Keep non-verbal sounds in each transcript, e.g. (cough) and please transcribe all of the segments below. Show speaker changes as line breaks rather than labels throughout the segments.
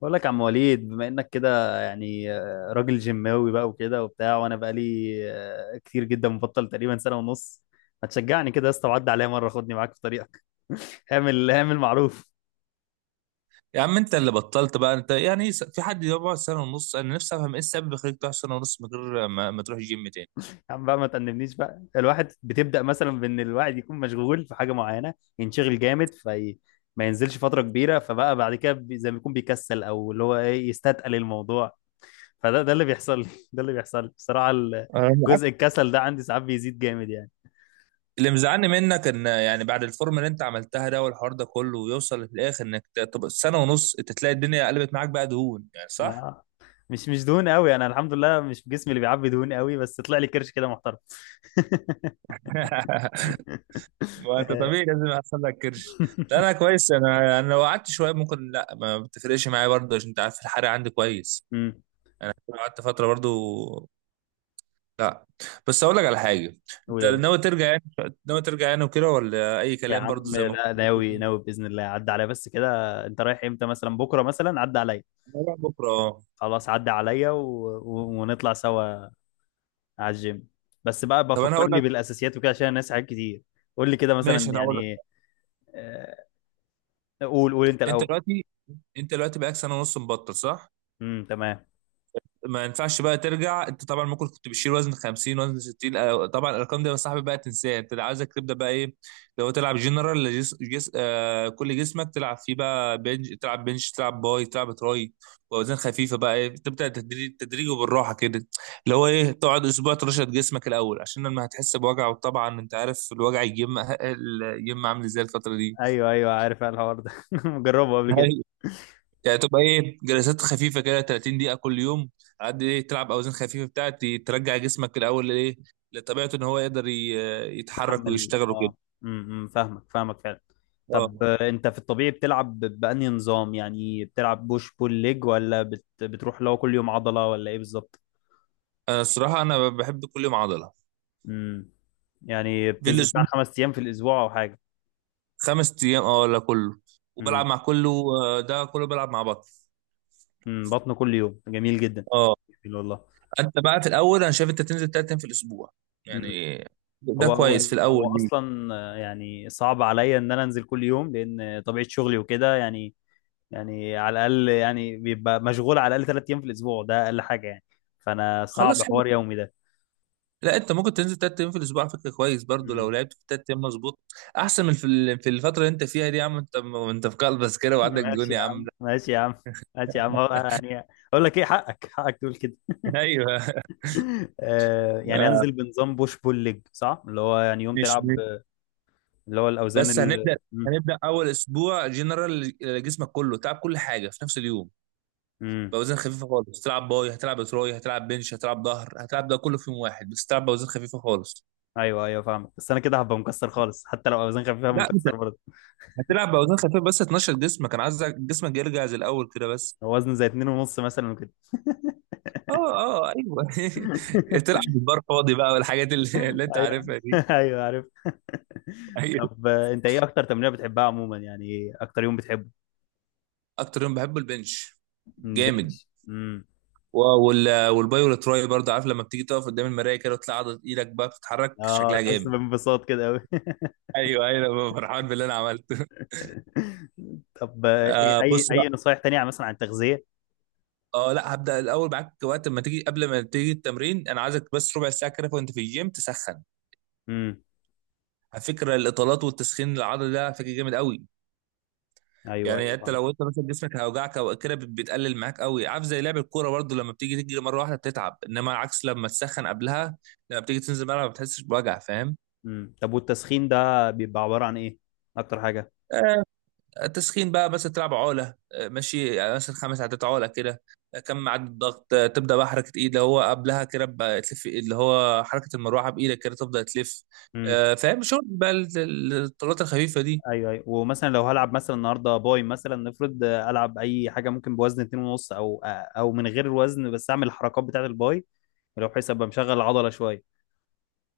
بقول لك يا عم وليد بما انك كده يعني راجل جيماوي بقى وكده وبتاع. وانا بقى لي كتير جدا مبطل تقريبا سنه ونص. ما تشجعني كده يا اسطى وعدي عليا مره خدني معاك في طريقك. (laughs) اعمل معروف.
يا عم انت اللي بطلت بقى انت يعني في حد يقعد سنه ونص؟ انا نفسي افهم ايه السبب اللي يخليك تقعد سنه ونص من غير ما تروح الجيم تاني.
يا عم بقى ما تأنبنيش، بقى الواحد بتبدأ مثلا بان الواحد يكون مشغول في حاجه معينه، ينشغل جامد في. ما ينزلش فتره كبيره، فبقى بعد كده زي ما يكون بيكسل او اللي هو ايه يستثقل الموضوع. فده اللي بيحصل لي. (laughs) ده اللي بيحصل لي بصراحه.
أنا معاك.
جزء الكسل ده عندي ساعات بيزيد جامد يعني.
اللي مزعلني منك ان يعني بعد الفورم اللي انت عملتها ده والحوار ده كله ويوصل في الاخر انك طب سنه ونص انت تلاقي الدنيا قلبت معاك بقى دهون يعني، صح؟
آه. مش دهون قوي، انا الحمد لله مش جسمي اللي بيعبي دهون قوي، بس طلع لي كرش كده محترم.
(laughs)
(laughs)
ما انت
آه.
طبيعي لازم يحصل لك كرش. لا انا كويس، انا لو قعدت شويه ممكن لا ما بتفرقش معايا برضه عشان انت عارف الحرق عندي كويس.
امم.
قعدت فتره برضه. لا بس اقول لك على حاجه.
قول
انت
يا باشا.
ناوي ترجع يعني؟ ناوي ترجع يعني وكده ولا اي
يا
كلام
عم
برضو زي ما
لا،
كنت
ناوي
بتقول؟
ناوي باذن الله، عدى عليا بس كده. انت رايح امتى مثلا؟ بكره مثلا؟ عدى عليا.
أنا رايح بكره اه.
خلاص عدى عليا، ونطلع سوا على الجيم. بس بقى
طب انا هقول
بفكرني
لك.
بالاساسيات وكده عشان الناس حاجات كتير. قول لي كده مثلا
ماشي انا هقول
يعني.
لك.
آه، قول قول انت
انت
الاول.
دلوقتي، انت دلوقتي بقالك سنه ونص مبطل، صح؟
امم، تمام.
ما ينفعش بقى ترجع. انت طبعا ممكن كنت بتشيل وزن 50 وزن 60، آه، طبعا الارقام دي يا صاحبي بقى تنساها. انت اللي عايزك تبدا بقى ايه، لو تلعب جنرال آه كل جسمك تلعب فيه بقى تلعب بنش، تلعب باي، تلعب تراي. واوزان خفيفه بقى ايه، تبدا تدريج تدريج وبالراحه كده. اللي هو ايه، تقعد اسبوع ترشد جسمك الاول عشان لما هتحس بوجع، وطبعا انت عارف الوجع يجم عامل ازاي الفتره
ايوه ايوه عارف الحوار ده. (laughs) مجربه قبل كده.
دي. يعني تبقى ايه، جلسات خفيفه كده 30 دقيقه كل يوم. على قد ايه تلعب اوزان خفيفه بتاعت ترجع جسمك الاول ايه لطبيعته، ان هو يقدر يتحرك
تحمل،
ويشتغل وكده.
اه. امم، فاهمك فاهمك فعلا. طب،
اه
انت في الطبيعي بتلعب بأنهي نظام؟ يعني بتلعب بوش بول ليج، ولا بتروح لو كل يوم عضلة ولا ايه بالظبط؟
انا الصراحه انا بحب كل يوم عضله.
امم. يعني
في
بتنزل بتاع
الاسبوع
خمس ايام في الاسبوع او حاجة؟
5 ايام اه، ولا كله وبلعب
امم.
مع كله. آه، ده كله بلعب مع بطن.
امم، بطن كل يوم جميل جدا.
اه.
جميل والله.
انت بقى في الاول انا شايف انت تنزل 3 ايام في الاسبوع
امم،
يعني. ده
هو هو
كويس في الاول
هو
ليه.
اصلا يعني صعب عليا ان انا انزل كل يوم لان طبيعة شغلي وكده يعني. يعني على الاقل يعني بيبقى مشغول على الاقل ثلاث ايام في الاسبوع، ده اقل حاجه يعني. فانا صعب
خلاص حلو.
حوار يومي ده.
لا انت ممكن تنزل 3 ايام في الاسبوع على فكره كويس برضو،
مم.
لو لعبت في 3 ايام مظبوط. احسن من في في الفتره اللي انت فيها دي، يا عم انت انت في قلبس كده
(laughs)
وعندك
ماشي
ديون يا
يا
عم.
عم، ماشي يا عم، ماشي يا عم. هو
(laughs)
يعني، اقول لك ايه، حقك حقك تقول كده.
ايوه.
(laughs) آه، يعني
آه،
انزل بنظام بوش بول ليج صح، اللي هو يعني يوم
مش
تلعب.
مش-
اللي هو الاوزان
بس
ال،
هنبدا.
مم.
هنبدا اول اسبوع جنرال جسمك كله تلعب كل حاجه في نفس اليوم،
مم.
باوزان خفيفه خالص. تلعب باي، هتلعب تراي، هتلعب بنش، هتلعب ظهر، هتلعب ده كله في يوم واحد بس تلعب باوزان خفيفه خالص.
ايوه ايوه فاهمك، بس انا كده هبقى مكسر خالص، حتى لو اوزان خفيفه هبقى
لا انت
مكسر برضه.
هتلعب باوزان خفيفه بس تنشط جسمك، انا عايز جسمك يرجع زي الاول كده بس.
وزن زي اتنين ونص مثلا وكده.
اه، اه ايوه. (laughs)
(laughs)
تلعب بالبار فاضي بقى (laughs) اللي انت
ايوه.
عارفها دي.
(laughs) ايوه عارف. (laughs)
ايوه.
طب، انت ايه اكتر تمرينه بتحبها عموما؟ يعني ايه اكتر يوم بتحبه؟
اكتر يوم بحبه البنش،
مم،
جامد.
بنش.
و- والباي والتراي برضه. عارف لما بتيجي تقف قدام المرايه كده وتطلع عضله ايدك بقى بتتحرك
اه،
شكلها
تحس
جامد.
بانبساط كده قوي. (laughs)
ايوه ايوه، أنا ببقى فرحان باللي انا عملته.
طب، ايه
آه
اي
بص
اي
بقى.
نصايح تانية مثلا عن التغذيه؟
اه لا هبدا الاول معاك. وقت ما تيجي، قبل ما تيجي التمرين، انا عايزك بس ربع ساعه كده وانت في الجيم تسخن.
امم.
على فكره الاطالات والتسخين العضله ده على فكره جامد قوي.
ايوه
يعني
ايوه
انت
فاهم.
لو انت مثلا جسمك هيوجعك او كده بتقلل معاك قوي. عارف زي لعب الكوره برضو، لما بتيجي تجري مره واحده بتتعب، انما عكس لما تسخن قبلها، لما بتيجي تنزل الملعب ما بتحسش بوجع، فاهم؟
طب والتسخين ده بيبقى عباره عن ايه اكتر حاجه؟
آه، التسخين بقى مثلا تلعب عقله، آه، ماشي، يعني مثلا 5 عدات عقله كده. آه، كم عدد الضغط. آه، تبدا بقى حركه ايد اللي هو قبلها كده بقى تلف إيد، اللي هو حركه المروحه بايدك كده تبدا تلف.
امم
آه، فاهم، شغل بقى الطلات الخفيفه دي.
ايوه ايوه. ومثلا لو هلعب مثلا النهارده باي مثلا، نفرض العب اي حاجه ممكن بوزن 2 ونص، او او من غير وزن، بس اعمل الحركات بتاعه الباي، لو بحيث ابقى مشغل العضله شويه.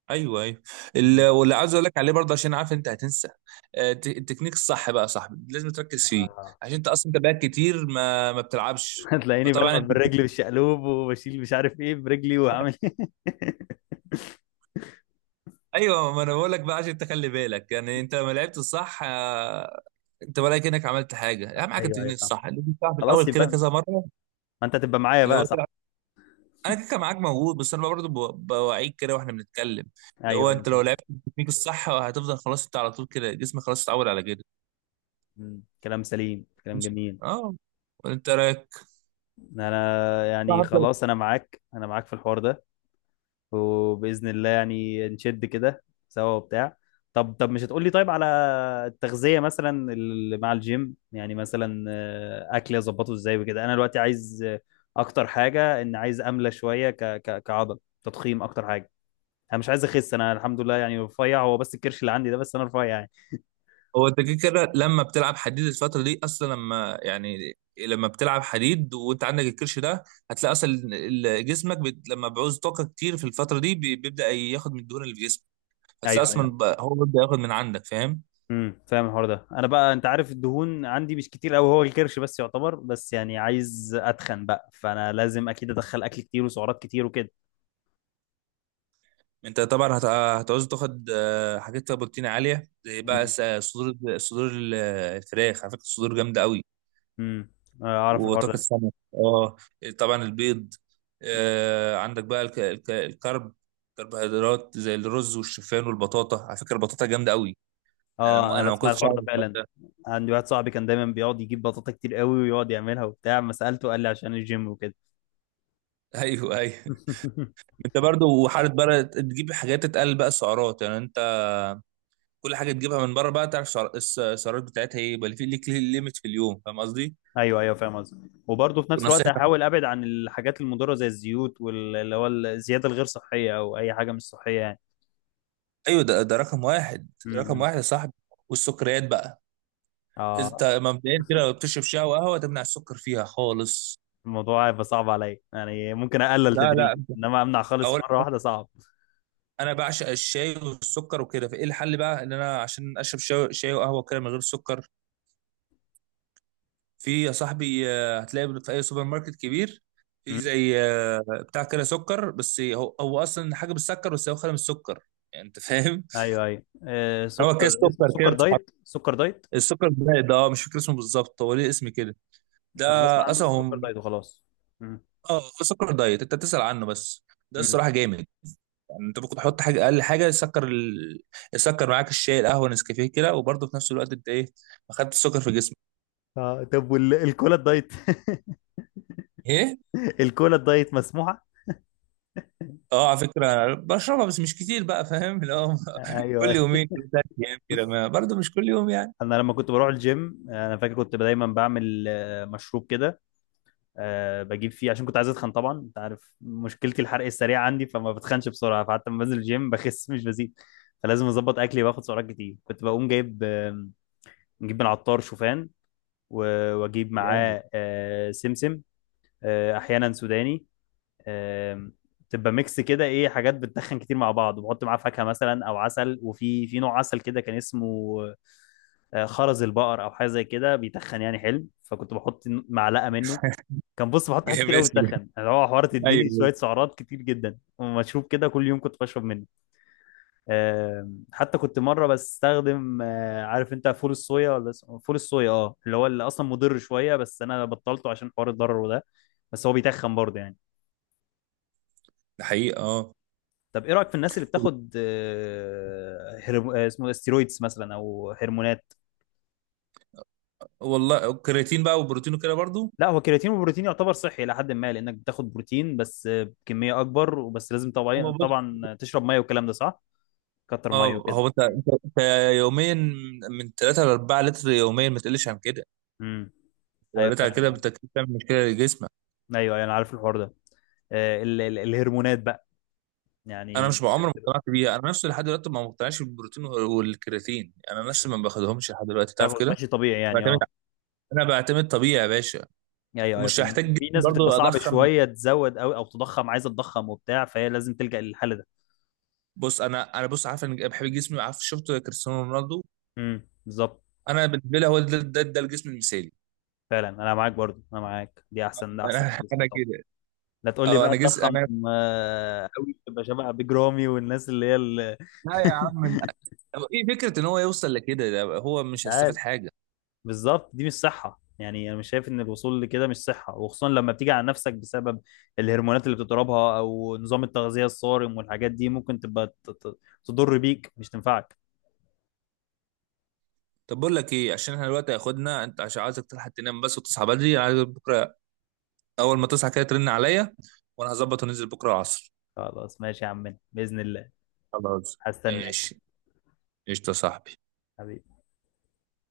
ايوه ايوه.
مم.
واللي عايز اقول لك عليه برضه عشان عارف انت هتنسى. آه، التكنيك الصح بقى يا صاحبي لازم تركز فيه،
اه.
عشان انت اصلا انت بقى كتير ما بتلعبش.
(laughs) هتلاقيني
فطبعا
بلعب
انت
بالرجل
(laughs)
بالشقلوب وبشيل مش عارف ايه برجلي وعامل.
ايوه، ما انا بقول لك بقى عشان تخلي بالك. يعني انت لما لعبت الصح آه، انت ولا كانك عملت حاجه. اهم
(laughs)
حاجه
ايوه ايوه
التكنيك
فاهم.
الصح لازم تعرف الاول
خلاص،
كده
يبقى ما
كذا مره.
انت هتبقى معايا
اللي هو
بقى صح؟
تلعب، انا كده كان معاك موجود، بس انا برضه بوعيك كده واحنا بنتكلم. اللي
ايوه
هو
ايوه
انت لو
فاهم.
لعبت التكنيك الصح آه، هتفضل خلاص انت على طول كده، جسمك خلاص اتعود على كده.
مم، كلام سليم، كلام
ماشي.
جميل.
اه. وانت رايك.
انا يعني خلاص انا معاك، انا معاك في الحوار ده، وبإذن الله يعني نشد كده سوا وبتاع. طب، مش هتقولي طيب على التغذية مثلا اللي مع الجيم، يعني مثلا أكلي أظبطه إزاي وكده؟ أنا دلوقتي عايز أكتر حاجة إن عايز أملى شوية ك ك كعضل، تضخيم أكتر حاجة. أنا مش عايز أخس، أنا الحمد لله يعني رفيع، هو بس الكرش اللي عندي ده بس، أنا رفيع يعني.
هو انت كده كده لما بتلعب حديد الفترة دي اصلا، لما يعني لما بتلعب حديد وانت عندك الكرش ده، هتلاقي اصلا جسمك لما بيعوز طاقة كتير في الفترة دي بيبدأ ياخد من الدهون اللي في جسمك. هتلاقي
أيوه
اصلا
أيوه.
هو بيبدأ ياخد من عندك، فاهم؟
امم، فاهم الحوار ده. أنا بقى أنت عارف الدهون عندي مش كتير أوي، هو الكرش بس يعتبر، بس يعني عايز أتخن بقى، فأنا لازم أكيد أدخل أكل كتير وسعرات كتير وكده.
انت طبعا هتعوز تاخد آه، حاجات فيها بروتين عالية، زي بقى صدور الصدور الفراخ، على فكرة الصدور جامدة قوي.
امم، اعرف الحوار
وطاقة
ده.
السمك اه. طبعا البيض. آه عندك بقى الكرب كربوهيدرات زي الرز والشوفان والبطاطا، على فكرة البطاطا جامدة قوي.
اه، انا
انا ما
بسمع
كنتش
الحوار ده
اعرف الحوار
فعلا.
ده.
عندي واحد صاحبي كان دايما بيقعد يجيب بطاطا كتير قوي ويقعد يعملها وبتاع، ما سالته قال لي عشان الجيم وكده.
(laughs) ايوه ايوه.
(laughs)
انت برضو وحاله بقى تجيب حاجات تقل بقى السعرات يعني. انت كل حاجه تجيبها من بره بقى تعرف السعرات بتاعتها ايه، يبقى في ليك ليميت في اليوم، فاهم قصدي؟
ايوه ايوه فاهم قصدي. وبرضه في نفس الوقت
ونصيحتك،
احاول ابعد عن الحاجات المضره زي الزيوت، واللي هو الزياده الغير صحيه او اي حاجه مش صحيه يعني.
ايوه ده رقم واحد. رقم
امم.
واحد يا صاحبي، والسكريات بقى. انت
اه.
مبدئيا كده
(laughs)
لو بتشرب شاي وقهوه تمنع السكر فيها خالص.
الموضوع هيبقى صعب عليا يعني، ممكن اقلل
لا، لا،
تدريجي، انما امنع خالص
اقول،
مره واحده صعب.
انا بعشق الشاي والسكر وكده، فايه الحل بقى ان انا عشان اشرب شاي وقهوه كده من غير سكر. في يا صاحبي آه، هتلاقي في اي سوبر ماركت كبير. في
امم.
زي آه، بتاع كده سكر بس هو اصلا حاجه بالسكر بس هو خالي من السكر، يعني انت فاهم.
ايوه ايوه. آه،
(laughs) هو
سكر
كده
اسمه
سكر كده
سكر
بتتحط.
دايت، سكر دايت.
السكر دايت اه، مش فاكر اسمه بالظبط، هو ليه اسم كده ده.
انا بسمع عنه
اصلا هو
السكر دايت وخلاص. مم.
اه هو سكر دايت انت تسأل عنه بس، ده
مم.
الصراحه جامد. يعني انت ممكن تحط حاجه اقل حاجه يسكر يسكر معاك الشاي، القهوه، نسكافيه كده، وبرضه في نفس الوقت انت ايه، ما خدتش السكر في جسمك.
اه، طب والكولا الدايت؟
ايه؟
(laughs) الكولا الدايت مسموحة؟
اه على فكره بشربها بس مش كتير بقى، فاهم اللي هو.
ايوه،
(laughs)
أيوة.
كل يومين، كل 3 ايام كده، ما برضه مش كل يوم يعني.
انا لما كنت بروح الجيم انا فاكر كنت دايما بعمل مشروب كده. بجيب فيه عشان كنت عايز اتخن، طبعا انت عارف مشكلتي الحرق السريع عندي، فما بتخنش بسرعة، فحتى لما بنزل الجيم بخس مش بزيد. فلازم اظبط اكلي واخد سعرات كتير، كنت بقوم جايب نجيب من عطار شوفان، واجيب
جامد.
معاه سمسم، احيانا سوداني، آم، تبقى ميكس كده، ايه، حاجات بتدخن كتير مع بعض، وبحط معاه فاكهه مثلا او عسل. وفي نوع عسل كده كان اسمه خرز البقر او حاجه زي كده، بيتخن يعني حلو، فكنت بحط معلقه منه. كان
(laughs)
بص بحط حاجات
جامد
كتير قوي
اسمي ده.
بتتخن، اللي هو حوار تديني
ايوه.
شويه سعرات كتير جدا، ومشروب كده كل يوم كنت بشرب منه. حتى كنت مره بستخدم عارف انت فول الصويا، ولا اسمه فول الصويا، اه، اللي هو اللي اصلا مضر شويه، بس انا بطلته عشان حوار الضرر ده، بس هو بيتخن برضه يعني.
ده حقيقه اه.
طب، ايه رايك في الناس اللي بتاخد اسمه إيه، ستيرويدز مثلا او هرمونات؟
والله الكرياتين بقى والبروتين وكده برضه.
لا، هو كرياتين وبروتين يعتبر صحي الى حد ما، لانك بتاخد بروتين بس بكميه اكبر وبس، لازم
هو
طبعا
بص.
طبعا تشرب ميه، والكلام ده صح، كتر ميه
اه
وكده.
هو انت
مم.
انت انت يوميا من 3 ل 4 لتر يوميا، ما تقلش عن كده،
مم.
لو
ايوه
قلت على كده
فاهم،
انت كده بتعمل مشكله لجسمك.
ايوه أيوة، انا عارف الحوار ده. الهرمونات بقى،
انا مش
يعني
بعمر ما
بتبقى.
اقتنعت بيها، انا نفسي لحد دلوقتي ما مقتنعش بالبروتين والكرياتين، يعني انا نفسي
مم.
ما باخدهمش لحد دلوقتي، تعرف
تاخد
كده.
ماشي طبيعي يعني،
بعتمد،
اه.
انا بعتمد طبيعي يا باشا.
ايوه ايوه
ومش
فاهم،
هحتاج
بس
جسم
في ناس بتبقى
برضه
صعب
اضخم.
شويه تزود، او تضخم، عايزه تضخم وبتاع، فهي لازم تلجأ للحل ده.
بص انا بص عارف انا بحب جسمي، عارف شفت كريستيانو رونالدو،
امم، بالظبط.
انا بالنسبه لي هو ده الجسم المثالي.
فعلا انا معاك، برضو انا معاك، دي احسن،
انا
ده احسن
(laughs)
جسم
انا
طبعا.
كده.
لا، تقول لي
اه
بقى
انا جسم
تضخم
انا (laughs)
قوي تبقى شبه بيج رامي والناس اللي هي اللي؟
لا يا عم، هو ايه فكره ان هو يوصل لكده، ده هو
مش
مش هيستفاد
عارف،
حاجه.
بالظبط. دي مش صحه يعني، انا مش شايف ان الوصول لكده مش صحه، وخصوصا لما بتيجي على نفسك بسبب الهرمونات اللي بتضربها او نظام التغذيه الصارم، والحاجات دي ممكن تبقى تضر بيك مش تنفعك.
طب بقول لك ايه، عشان احنا دلوقتي هياخدنا، انت عشان عايزك تلحق تنام بس وتصحى بدري، انا عايز بكره اول ما تصحى كده ترن عليا، وانا هظبط وننزل بكره العصر.
خلاص ماشي يا عمنا باذن الله.
خلاص ماشي،
هستناك.
قشطه يا صاحبي.
حبيبي.